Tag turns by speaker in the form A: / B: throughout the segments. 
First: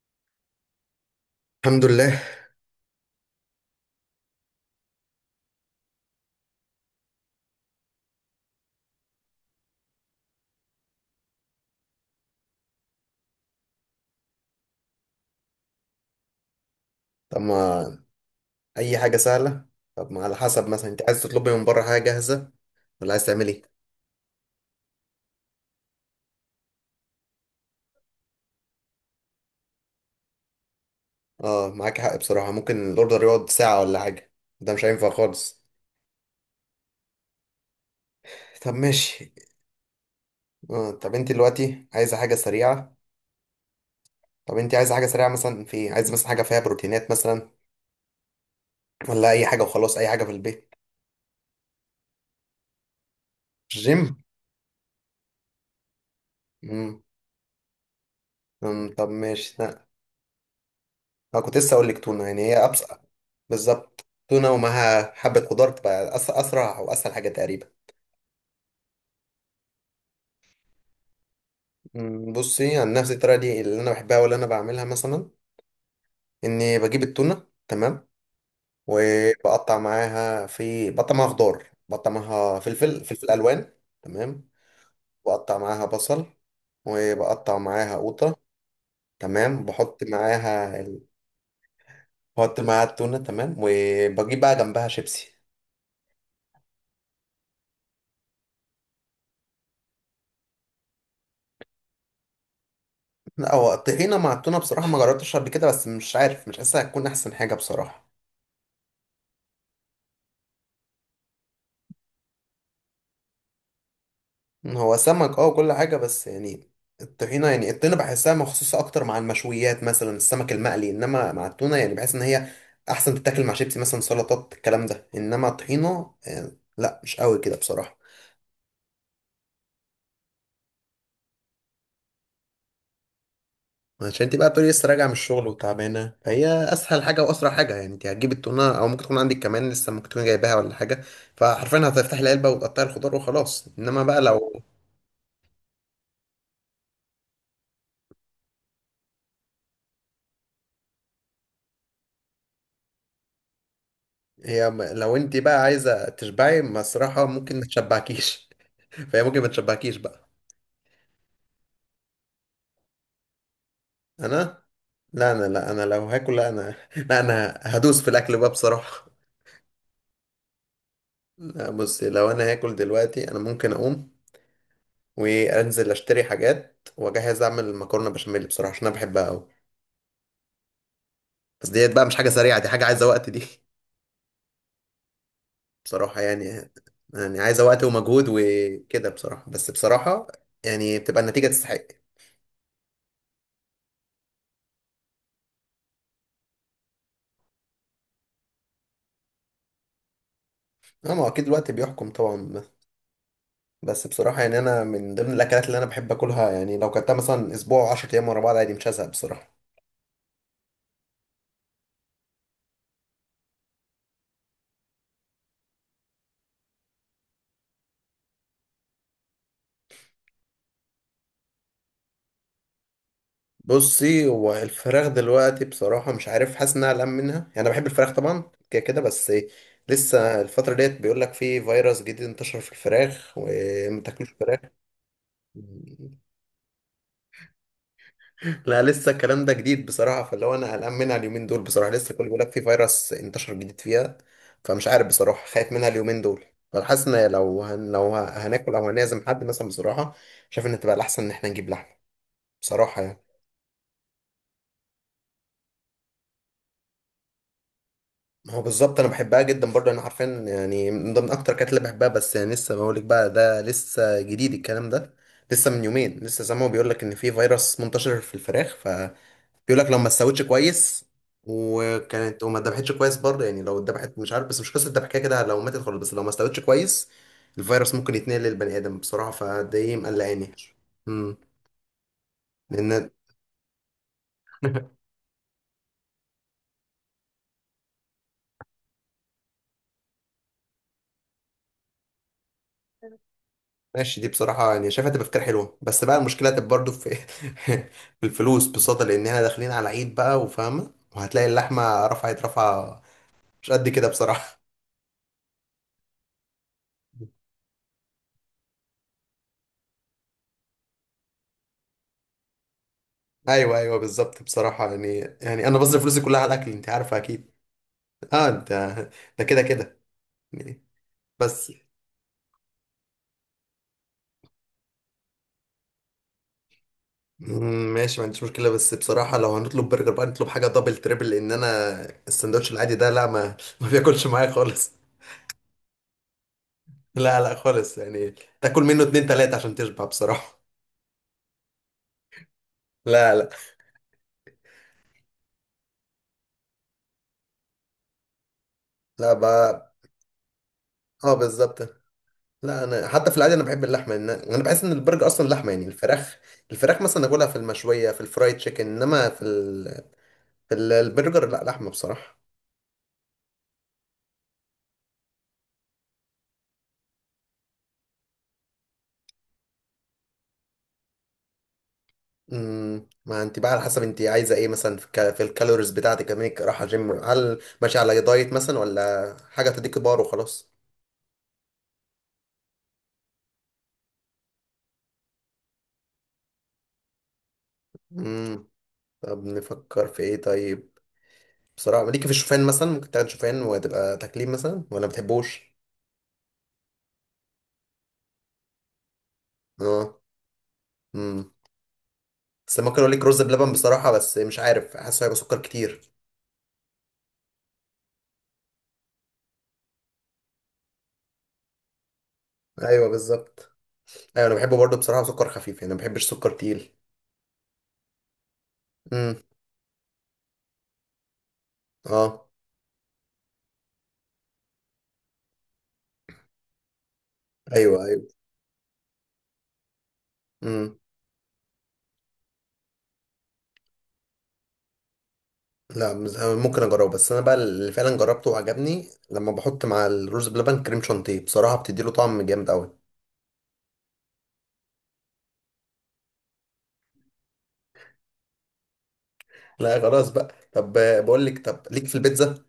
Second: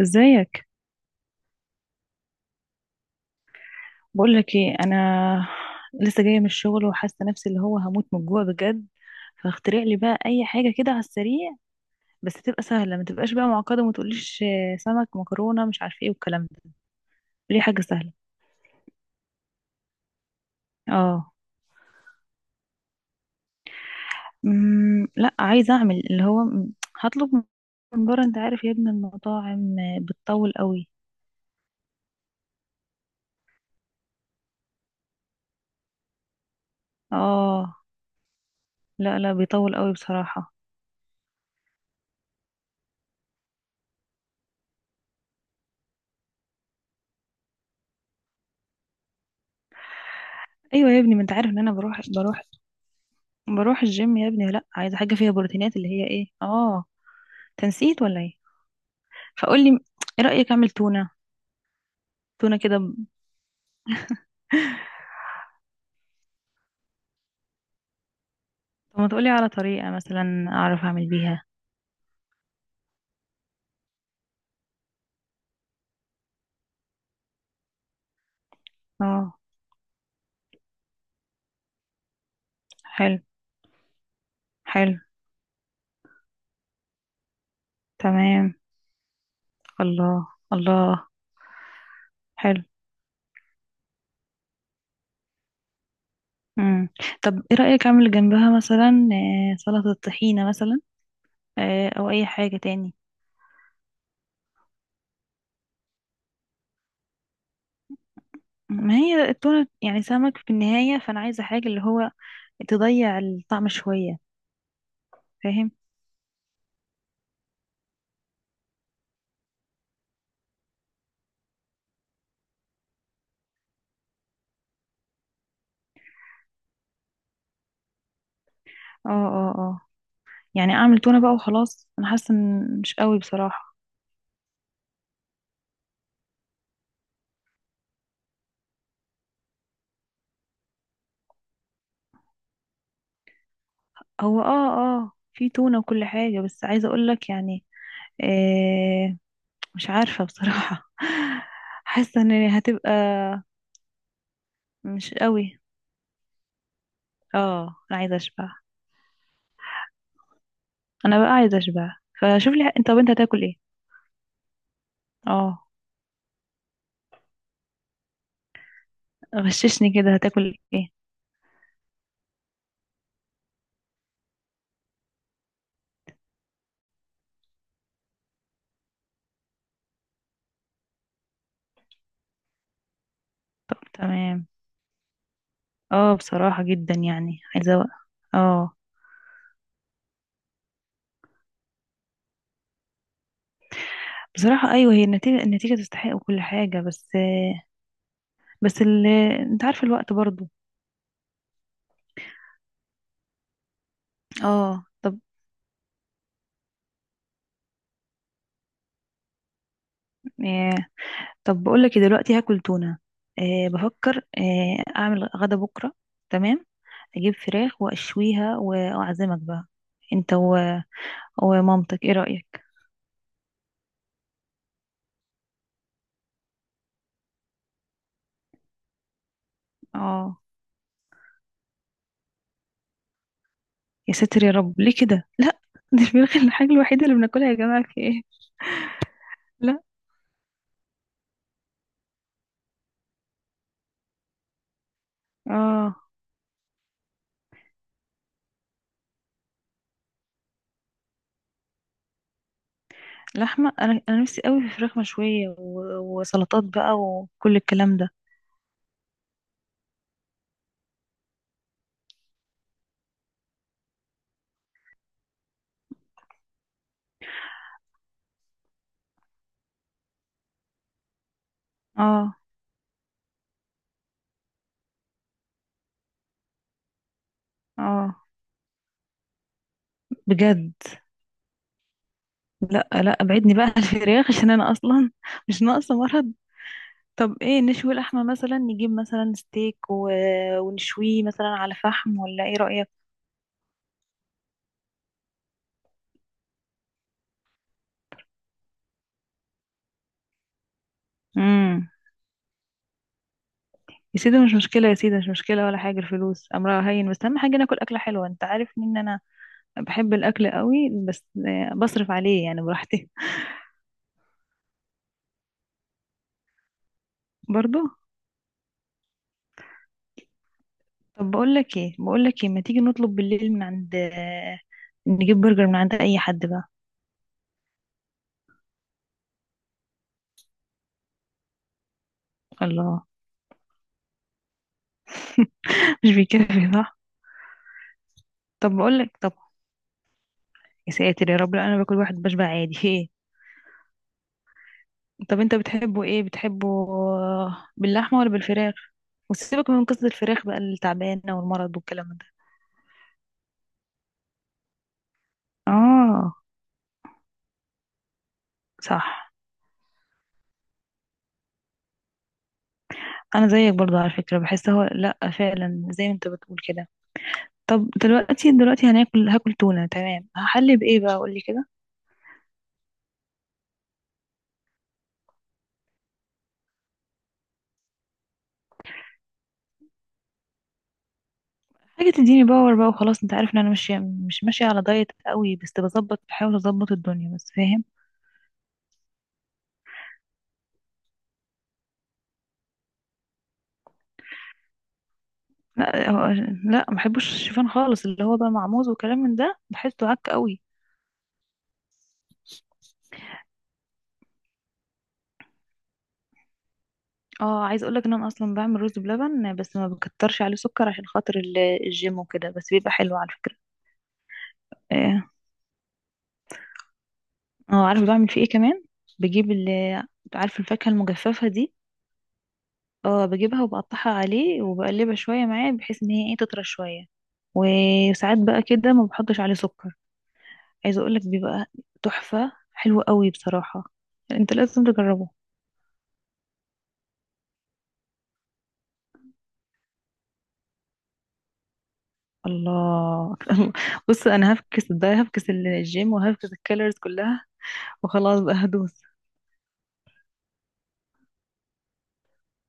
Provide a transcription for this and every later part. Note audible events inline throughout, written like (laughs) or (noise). A: ازيك؟
B: الحمد لله.
A: بقول لك ايه، انا لسه جايه من الشغل وحاسه نفسي اللي هو هموت من الجوع بجد. فاخترع لي بقى اي حاجه كده على السريع، بس تبقى سهله، ما تبقاش بقى معقده، وما تقوليش سمك مكرونه مش عارفه ايه والكلام ده.
B: طب
A: ليه؟ حاجه
B: ما
A: سهله.
B: اي حاجه سهله. طب، ما على حسب، مثلا انت عايز
A: اه.
B: تطلبي من بره حاجه جاهزه ولا عايز تعمل ايه؟
A: لا، عايزه اعمل اللي هو هطلب من بره. انت عارف يا ابني، المطاعم بتطول قوي.
B: اه، معاك حق بصراحه، ممكن الاوردر يقعد ساعه ولا حاجه. ده مش هينفع خالص.
A: اه.
B: طب
A: لا،
B: ماشي.
A: لا، بيطول قوي بصراحه.
B: آه، طب انت دلوقتي عايزه حاجه سريعه؟ طب انت عايزه حاجه سريعه مثلا، في إيه؟ عايزه مثلا حاجه فيها بروتينات مثلا، ولا اي حاجه وخلاص، اي حاجه في البيت؟
A: ايوه يا ابني، ما انت عارف ان انا بروح
B: جيم.
A: الجيم يا ابني. لا، عايزه حاجه فيها بروتينات، اللي هي ايه، اه،
B: امم.
A: تنسيت ولا ايه؟
B: طب ماشي.
A: فقول لي،
B: لا،
A: ايه رأيك اعمل تونة؟
B: انا كنت لسه اقول لك تونه، يعني
A: تونة
B: هي
A: كده
B: ابسط. بالظبط، تونه ومعاها حبه خضار تبقى اسرع واسهل حاجه تقريبا.
A: طب ما تقولي على طريقة مثلا اعرف اعمل بيها.
B: بصي، عن نفس الطريقه دي اللي انا بحبها واللي انا بعملها مثلا، اني بجيب التونه، تمام،
A: اه،
B: وبقطع معاها، في بقطع معاها خضار، بقطع معاها فلفل
A: حلو.
B: فلفل الوان، تمام.
A: حلو.
B: بقطع معاها بصل، وبقطع معاها قوطه،
A: تمام.
B: تمام. بحط
A: الله.
B: معاها
A: الله.
B: بحط
A: حلو.
B: معاها التونه، تمام، وبجيب بقى جنبها شيبسي.
A: امم. طب ايه رأيك اعمل جنبها مثلا سلطة طحينة مثلا؟ او اي حاجة تاني؟
B: لا، هو الطحينه مع التونه بصراحه ما جربتش قبل كده، بس مش عارف، مش حاسسها هتكون احسن حاجه بصراحه.
A: ما هي التونة يعني سمك في النهاية، فانا عايزة حاجة اللي هو تضيع الطعم شوية.
B: هو سمك، اه،
A: فاهم.
B: وكل حاجة، بس يعني الطحينة، الطحينة بحسها مخصوصة أكتر مع المشويات، مثلا السمك المقلي، إنما مع التونة يعني بحس إن هي أحسن تتاكل مع شيبسي مثلا، سلطات، الكلام ده. إنما الطحينة لا، مش قوي كده بصراحة.
A: اه، اه، اه. يعني اعمل تونة بقى وخلاص. انا حاسة ان مش قوي بصراحة.
B: عشان انت بقى بتقولي لسه راجعة من الشغل وتعبانة، فهي أسهل حاجة وأسرع حاجة. يعني انت هتجيب التونة أو ممكن تكون عندك كمان لسه، ممكن تكون جايباها ولا حاجة، فحرفيا هتفتحي العلبة وتقطعي الخضار وخلاص. إنما بقى،
A: هو
B: لو
A: اه، اه، في تونة وكل حاجة، بس عايزة اقولك يعني آه مش عارفة بصراحة. (laughs) حاسة ان هتبقى
B: هي،
A: مش
B: لو انت
A: قوي.
B: بقى عايزة تشبعي بصراحة، ممكن ما
A: اه. انا عايزة اشبع.
B: تشبعكيش. فهي ممكن ما تشبعكيش بقى.
A: انا بقى عايزة اشبع. فشوف لي انت، طب انت هتاكل ايه؟
B: انا لا انا
A: اه،
B: لا انا لو هاكل، لا انا هدوس في الاكل بقى بصراحه.
A: غششني، كده هتاكل ايه؟
B: لا بصي، لو انا هاكل دلوقتي، انا ممكن اقوم وانزل اشتري حاجات واجهز اعمل مكرونه بشاميل بصراحه، عشان انا بحبها قوي. بس ديت بقى مش حاجه سريعه، دي حاجه عايزه وقت دي (laughs)
A: طب، تمام. اه،
B: بصراحه
A: بصراحة
B: يعني،
A: جدا يعني
B: عايزه
A: عايزة
B: وقت ومجهود
A: اه،
B: وكده بصراحه. بس بصراحه يعني بتبقى النتيجه تستحق.
A: بصراحة ايوه، هي النتيجة تستحق وكل حاجة، بس بس. انت عارفة الوقت برضو.
B: اه، ما هو اكيد الوقت بيحكم طبعا. بس بصراحة يعني أنا
A: اه، طب
B: من ضمن الأكلات اللي أنا بحب أكلها. يعني لو كلتها مثلا أسبوع أو 10 أيام ورا بعض، عادي، مش هزهق بصراحة.
A: طب بقول لك إيه، دلوقتي هاكل تونة. أه، بفكر اعمل غدا بكرة. تمام. اجيب فراخ واشويها واعزمك بقى انت ومامتك، ايه رأيك؟
B: بصي، هو الفراخ دلوقتي بصراحة مش عارف، حاسس إنها أقلق منها. يعني أنا بحب الفراخ طبعا كده كده، بس إيه،
A: اه،
B: لسه الفترة ديت بيقول لك في فيروس جديد انتشر في الفراخ
A: يا
B: ومتاكلوش
A: ساتر يا
B: فراخ.
A: رب، ليه كده؟ (laughs) لا، دي الفراخ الحاجة الوحيدة اللي بناكلها يا جماعة، في ايه؟
B: لا، لسه الكلام ده
A: لا.
B: جديد بصراحة، فاللي هو أنا قلقان منها اليومين دول بصراحة. لسه كل بيقول لك في فيروس انتشر جديد فيها، فمش عارف بصراحة، خايف منها
A: اه،
B: اليومين دول. فحاسس إن لو هن... لو ه- هناكل أو هنعزم حد مثلا، بصراحة شايف إن تبقى الأحسن إن إحنا نجيب لحمة بصراحة يعني.
A: لحمة، انا نفسي قوي في فراخ مشوية وسلطات بقى وكل الكلام ده.
B: ما هو بالظبط، أنا بحبها جدا برضه، أنا عارفين يعني من ضمن أكتر الأكلات اللي بحبها. بس يعني لسه بقول لك بقى، ده لسه جديد الكلام ده، لسه من يومين لسه سامعه بيقول لك إن في فيروس منتشر في الفراخ. بيقول لك لو ما استوتش كويس
A: اه،
B: وكانت وما اتذبحتش كويس برضه، يعني لو اتذبحت مش عارف، بس مش قصه الذبح، كده كده لو ماتت خالص، بس لو ما استوتش كويس الفيروس ممكن
A: اه،
B: يتنقل للبني ادم بصراحه، فده ايه مقلقاني.
A: بجد.
B: امم.
A: لا،
B: لان
A: لا، ابعدني بقى عن الفراخ، عشان انا
B: (laughs)
A: اصلا مش ناقصة مرض. طب ايه، نشوي اللحمة مثلا، نجيب مثلا ستيك ونشويه مثلا على فحم، ولا ايه رأيك؟
B: ماشي، دي بصراحه يعني شايفها تبقى فكره حلوه، بس بقى المشكله تبقى برضه في (laughs) في الفلوس بصدى، لان احنا داخلين على عيد بقى وفاهمه، وهتلاقي
A: امم.
B: اللحمه رفعت رفعه، مش قد كده
A: يا سيدي مش
B: بصراحه.
A: مشكلة، يا سيدي مش مشكلة ولا حاجة، الفلوس أمرها هين. بس أهم حاجة ناكل أكلة حلوة. أنت عارف إن أنا بحب الأكل قوي، بس بصرف عليه يعني براحتي.
B: (laughs) ايوه ايوه، بالظبط بصراحه، يعني انا بصرف فلوسي كلها على الاكل، انت عارفه اكيد.
A: (laughs) برضو.
B: اه انت، ده كده كده جنيه.
A: طب بقول
B: بس
A: لك ايه، ما تيجي نطلب بالليل من عند نجيب برجر من عند أي حد بقى؟
B: ماشي، ما عنديش مشكلة، بس بصراحة لو هنطلب برجر بقى نطلب حاجة دبل تريبل، لأن أنا السندوتش العادي
A: الله.
B: ده، لا، ما (laughs) ما بياكلش معايا خالص.
A: (laughs) مش بيكفي صح؟
B: لا لا، خالص يعني.
A: طب
B: تاكل
A: بقول
B: منه
A: لك،
B: اتنين
A: طب،
B: تلاتة عشان تشبع بصراحة.
A: يا ساتر يا رب، لا أنا باكل واحد بشبع عادي. (laughs) ايه؟
B: لا لا،
A: طب انت بتحبه ايه، بتحبه آه، باللحمة ولا بالفراخ؟
B: لا
A: وسيبك من
B: بقى.
A: قصة الفراخ بقى
B: اه،
A: التعبانة والمرض
B: بالظبط.
A: والكلام ده.
B: لا، أنا حتى في العادي أنا بحب اللحمة، إن أنا بحس إن البرجر أصلا لحمة. يعني
A: اه،
B: الفراخ، مثلا أكلها في المشوية، في الفرايد تشيكن، إنما
A: صح.
B: في في البرجر لا، لحمة بصراحة.
A: انا زيك برضه على فكرة، بحس هو، لا فعلا زي ما انت بتقول كده. طب دلوقتي، هاكل تونة، تمام. هحلي بايه بقى؟ قولي كده.
B: امم، ما انت بقى على حسب انت عايزه ايه، مثلا في, في الكالوريز بتاعتك، لما انك رايحه جيم، هل ماشيه على دايت مثلا، ولا حاجه تديكي بار وخلاص؟
A: حاجة تديني باور بقى وخلاص. انت عارف ان انا مش ماشية على دايت قوي، بس بظبط، بحاول اظبط الدنيا بس، فاهم.
B: امم، طب نفكر في ايه طيب؟ بصراحه ليكي في الشوفان مثلا، ممكن تاخد شوفان وتبقى تكليم مثلا، ولا ما بتحبوش؟
A: لا هو- لا، ما بحبش الشوفان خالص. اللي هو بقى مع موز وكلام من ده بحسه عك
B: اه.
A: قوي.
B: امم. بس ممكن اقول لك رز بلبن بصراحه، بس مش عارف حاسه هيبقى سكر كتير.
A: اه، عايزه اقول لك ان انا اصلا بعمل رز بلبن، بس ما بكترش عليه سكر عشان خاطر الجيم وكده، بس بيبقى
B: ايوه
A: حلو على فكره.
B: بالظبط. ايوه انا بحبه برضه بصراحه،
A: اه،
B: سكر خفيف يعني، ما بحبش سكر تقيل.
A: عارفه بعمل فيه ايه كمان؟
B: امم.
A: بجيب عارفه الفاكهه المجففه دي؟
B: اه.
A: اه، بجيبها وبقطعها عليه وبقلبها شويه معاه، بحيث ان هي ايه، تطرى شويه.
B: ايوه ايوه.
A: وساعات بقى كده ما بحطش عليه سكر.
B: مم.
A: عايزه اقول لك، بيبقى تحفه، حلو قوي بصراحه. انت لازم تجربه.
B: لا، أنا ممكن اجربه، بس انا بقى اللي فعلا جربته وعجبني لما بحط مع الرز بلبن كريم شانتيه بصراحه، بتدي له طعم جامد قوي.
A: الله. (laughs) بص، انا هفكس ده، هفكس الجيم وهفكس الكالوريز كلها، وخلاص بقى هدوس.
B: لا خلاص بقى. طب بقول لك، طب ليك في البيتزا؟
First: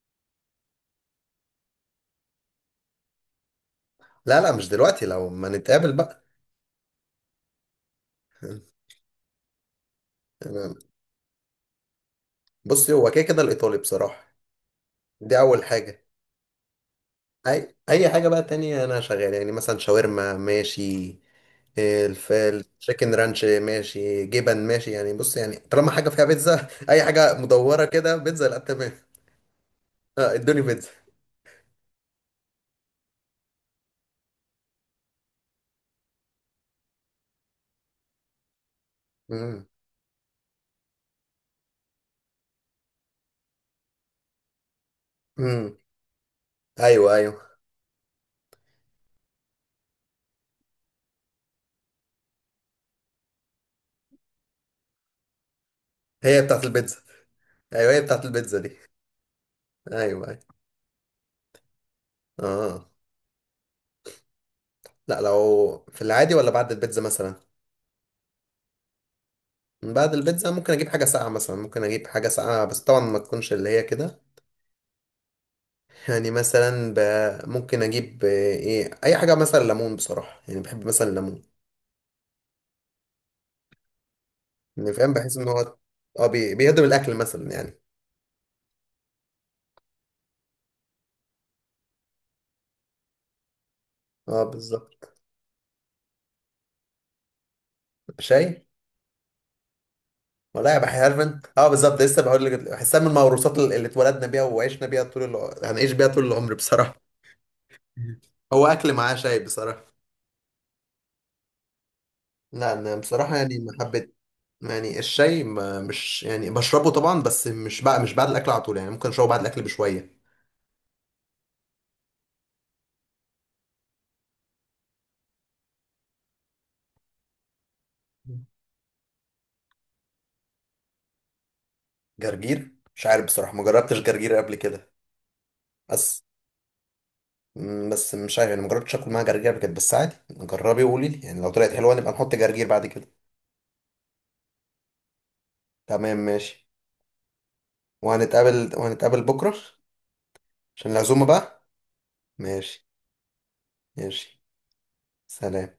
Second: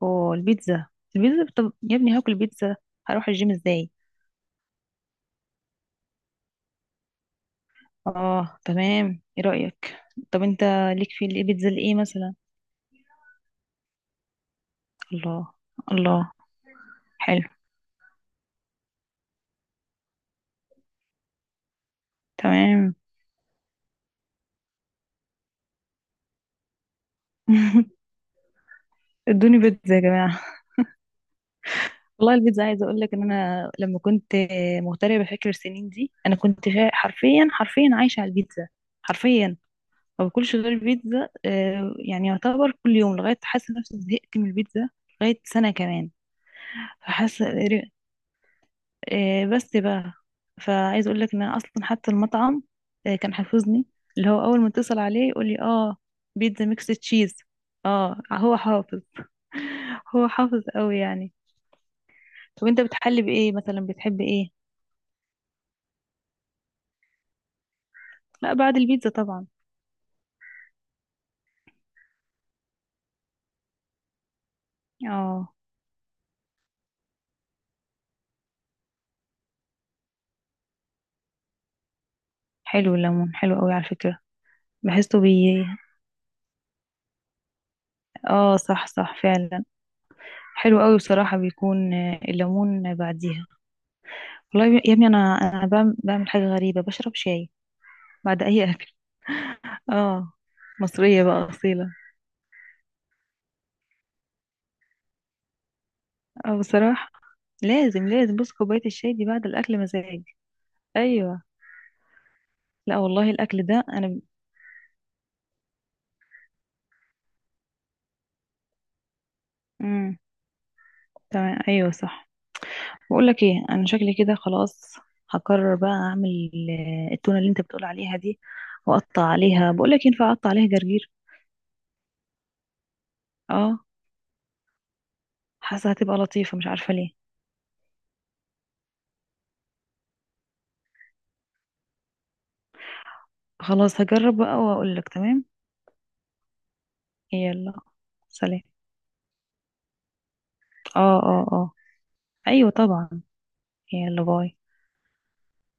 A: والبيتزا. البيتزا، البيتزا، طب يا ابني، هاكل بيتزا، هروح الجيم ازاي؟
B: لا لا، مش دلوقتي، لو ما نتقابل بقى.
A: اه،
B: (laughs)
A: تمام، ايه رأيك؟ طب انت،
B: أنا-
A: ليك في البيتزا الايه مثلا؟
B: بصي، هو كده كده الايطالي بصراحه، دي
A: الله.
B: اول حاجه.
A: الله. حلو.
B: اي، اي حاجه بقى تانية انا شغال، يعني مثلا شاورما ماشي، الف
A: تمام.
B: التشيكن رانش ماشي، جبن ماشي. يعني بص، يعني طالما حاجه فيها بيتزا (laughs) اي حاجه مدوره كده
A: (laughs)
B: بيتزا، لا تمام.
A: ادوني بيتزا يا جماعة.
B: ادوني بيتزا.
A: والله البيتزا، عايزة اقول لك ان انا لما كنت مغتربة، بفكر السنين دي انا كنت حرفيا، حرفيا عايشة على البيتزا. حرفيا.
B: مم.
A: ما باكلش غير البيتزا يعني يعتبر كل يوم، لغاية حاسة نفسي زهقت من البيتزا. لغاية سنة
B: امم.
A: كمان.
B: ايوه ايوه،
A: فحاسة بس بقى، فعايز اقول لك ان انا اصلا حتى المطعم كان حافظني، اللي هو اول ما اتصل عليه يقول لي: اه،
B: هي بتاعت
A: بيتزا ميكس
B: البيتزا.
A: تشيز.
B: ايوه هي
A: اه،
B: بتاعت
A: هو
B: البيتزا دي.
A: حافظ. (laughs)
B: ايوه
A: هو
B: ايوه.
A: حافظ قوي يعني. طب انت
B: اه.
A: بتحلي بايه مثلا؟ بتحب ايه؟
B: لا، لو في العادي ولا بعد البيتزا مثلا؟
A: لا، بعد البيتزا طبعا.
B: بعد البيتزا ممكن اجيب حاجه ساقعه مثلا، ممكن اجيب حاجه ساقعه، بس طبعا ما تكونش اللي هي كده.
A: اه،
B: يعني مثلا ممكن اجيب ايه، اي حاجه مثلا ليمون بصراحه، يعني بحب مثلا الليمون.
A: حلو، الليمون حلو قوي على فكرة.
B: يعني فاهم،
A: بحسه
B: بحس ان
A: بي.
B: هو، اه، بيهضم الاكل مثلا يعني.
A: اه، صح، صح فعلا. حلو قوي بصراحة، بيكون الليمون بعديها.
B: اه
A: والله يا ابني،
B: بالظبط.
A: انا بعمل، حاجة غريبة، بشرب شاي بعد
B: شاي؟
A: اي اكل. اه،
B: ولا يا بحي
A: مصرية
B: انت،
A: بقى
B: اه
A: أصيلة.
B: بالظبط، لسه بقول لك، بحسها من الموروثات اللي اتولدنا بيها وعشنا بيها طول هنعيش بيها طول العمر
A: اه،
B: بصراحه.
A: بصراحة لازم، لازم. بص،
B: هو
A: كوباية
B: اكل
A: الشاي
B: معاه
A: دي
B: شاي
A: بعد الأكل
B: بصراحه.
A: مزاج. أيوة.
B: لا، انا
A: لا والله
B: بصراحه يعني
A: الأكل
B: ما
A: ده
B: حبيت،
A: أنا.
B: يعني الشاي، ما مش يعني بشربه طبعا، بس مش بقى، مش بعد الاكل على طول يعني، ممكن اشربه بعد الاكل
A: امم.
B: بشويه.
A: تمام، أيوة، صح. بقول لك ايه، أنا شكلي كده خلاص، هقرر بقى أعمل التونة اللي أنت بتقول عليها دي، وأقطع عليها، بقول لك ينفع أقطع عليها جرجير؟
B: جرجير؟ مش عارف بصراحه، ما
A: اه،
B: جربتش جرجير قبل كده،
A: حاسة هتبقى
B: بس
A: لطيفة، مش عارفة ليه.
B: بس مش عارف يعني، ما جربتش اكل معاه جرجير قبل كده، بس عادي جربي وقولي لي يعني، لو طلعت حلوه نبقى نحط جرجير بعد كده.
A: خلاص، هجرب بقى وأقول لك. تمام.
B: تمام ماشي.
A: يلا، سلام.
B: وهنتقابل بكره عشان
A: اه،
B: العزومه
A: اه،
B: بقى.
A: اه. أيوة
B: ماشي.
A: طبعا. يلا،
B: ماشي،
A: باي.
B: سلام.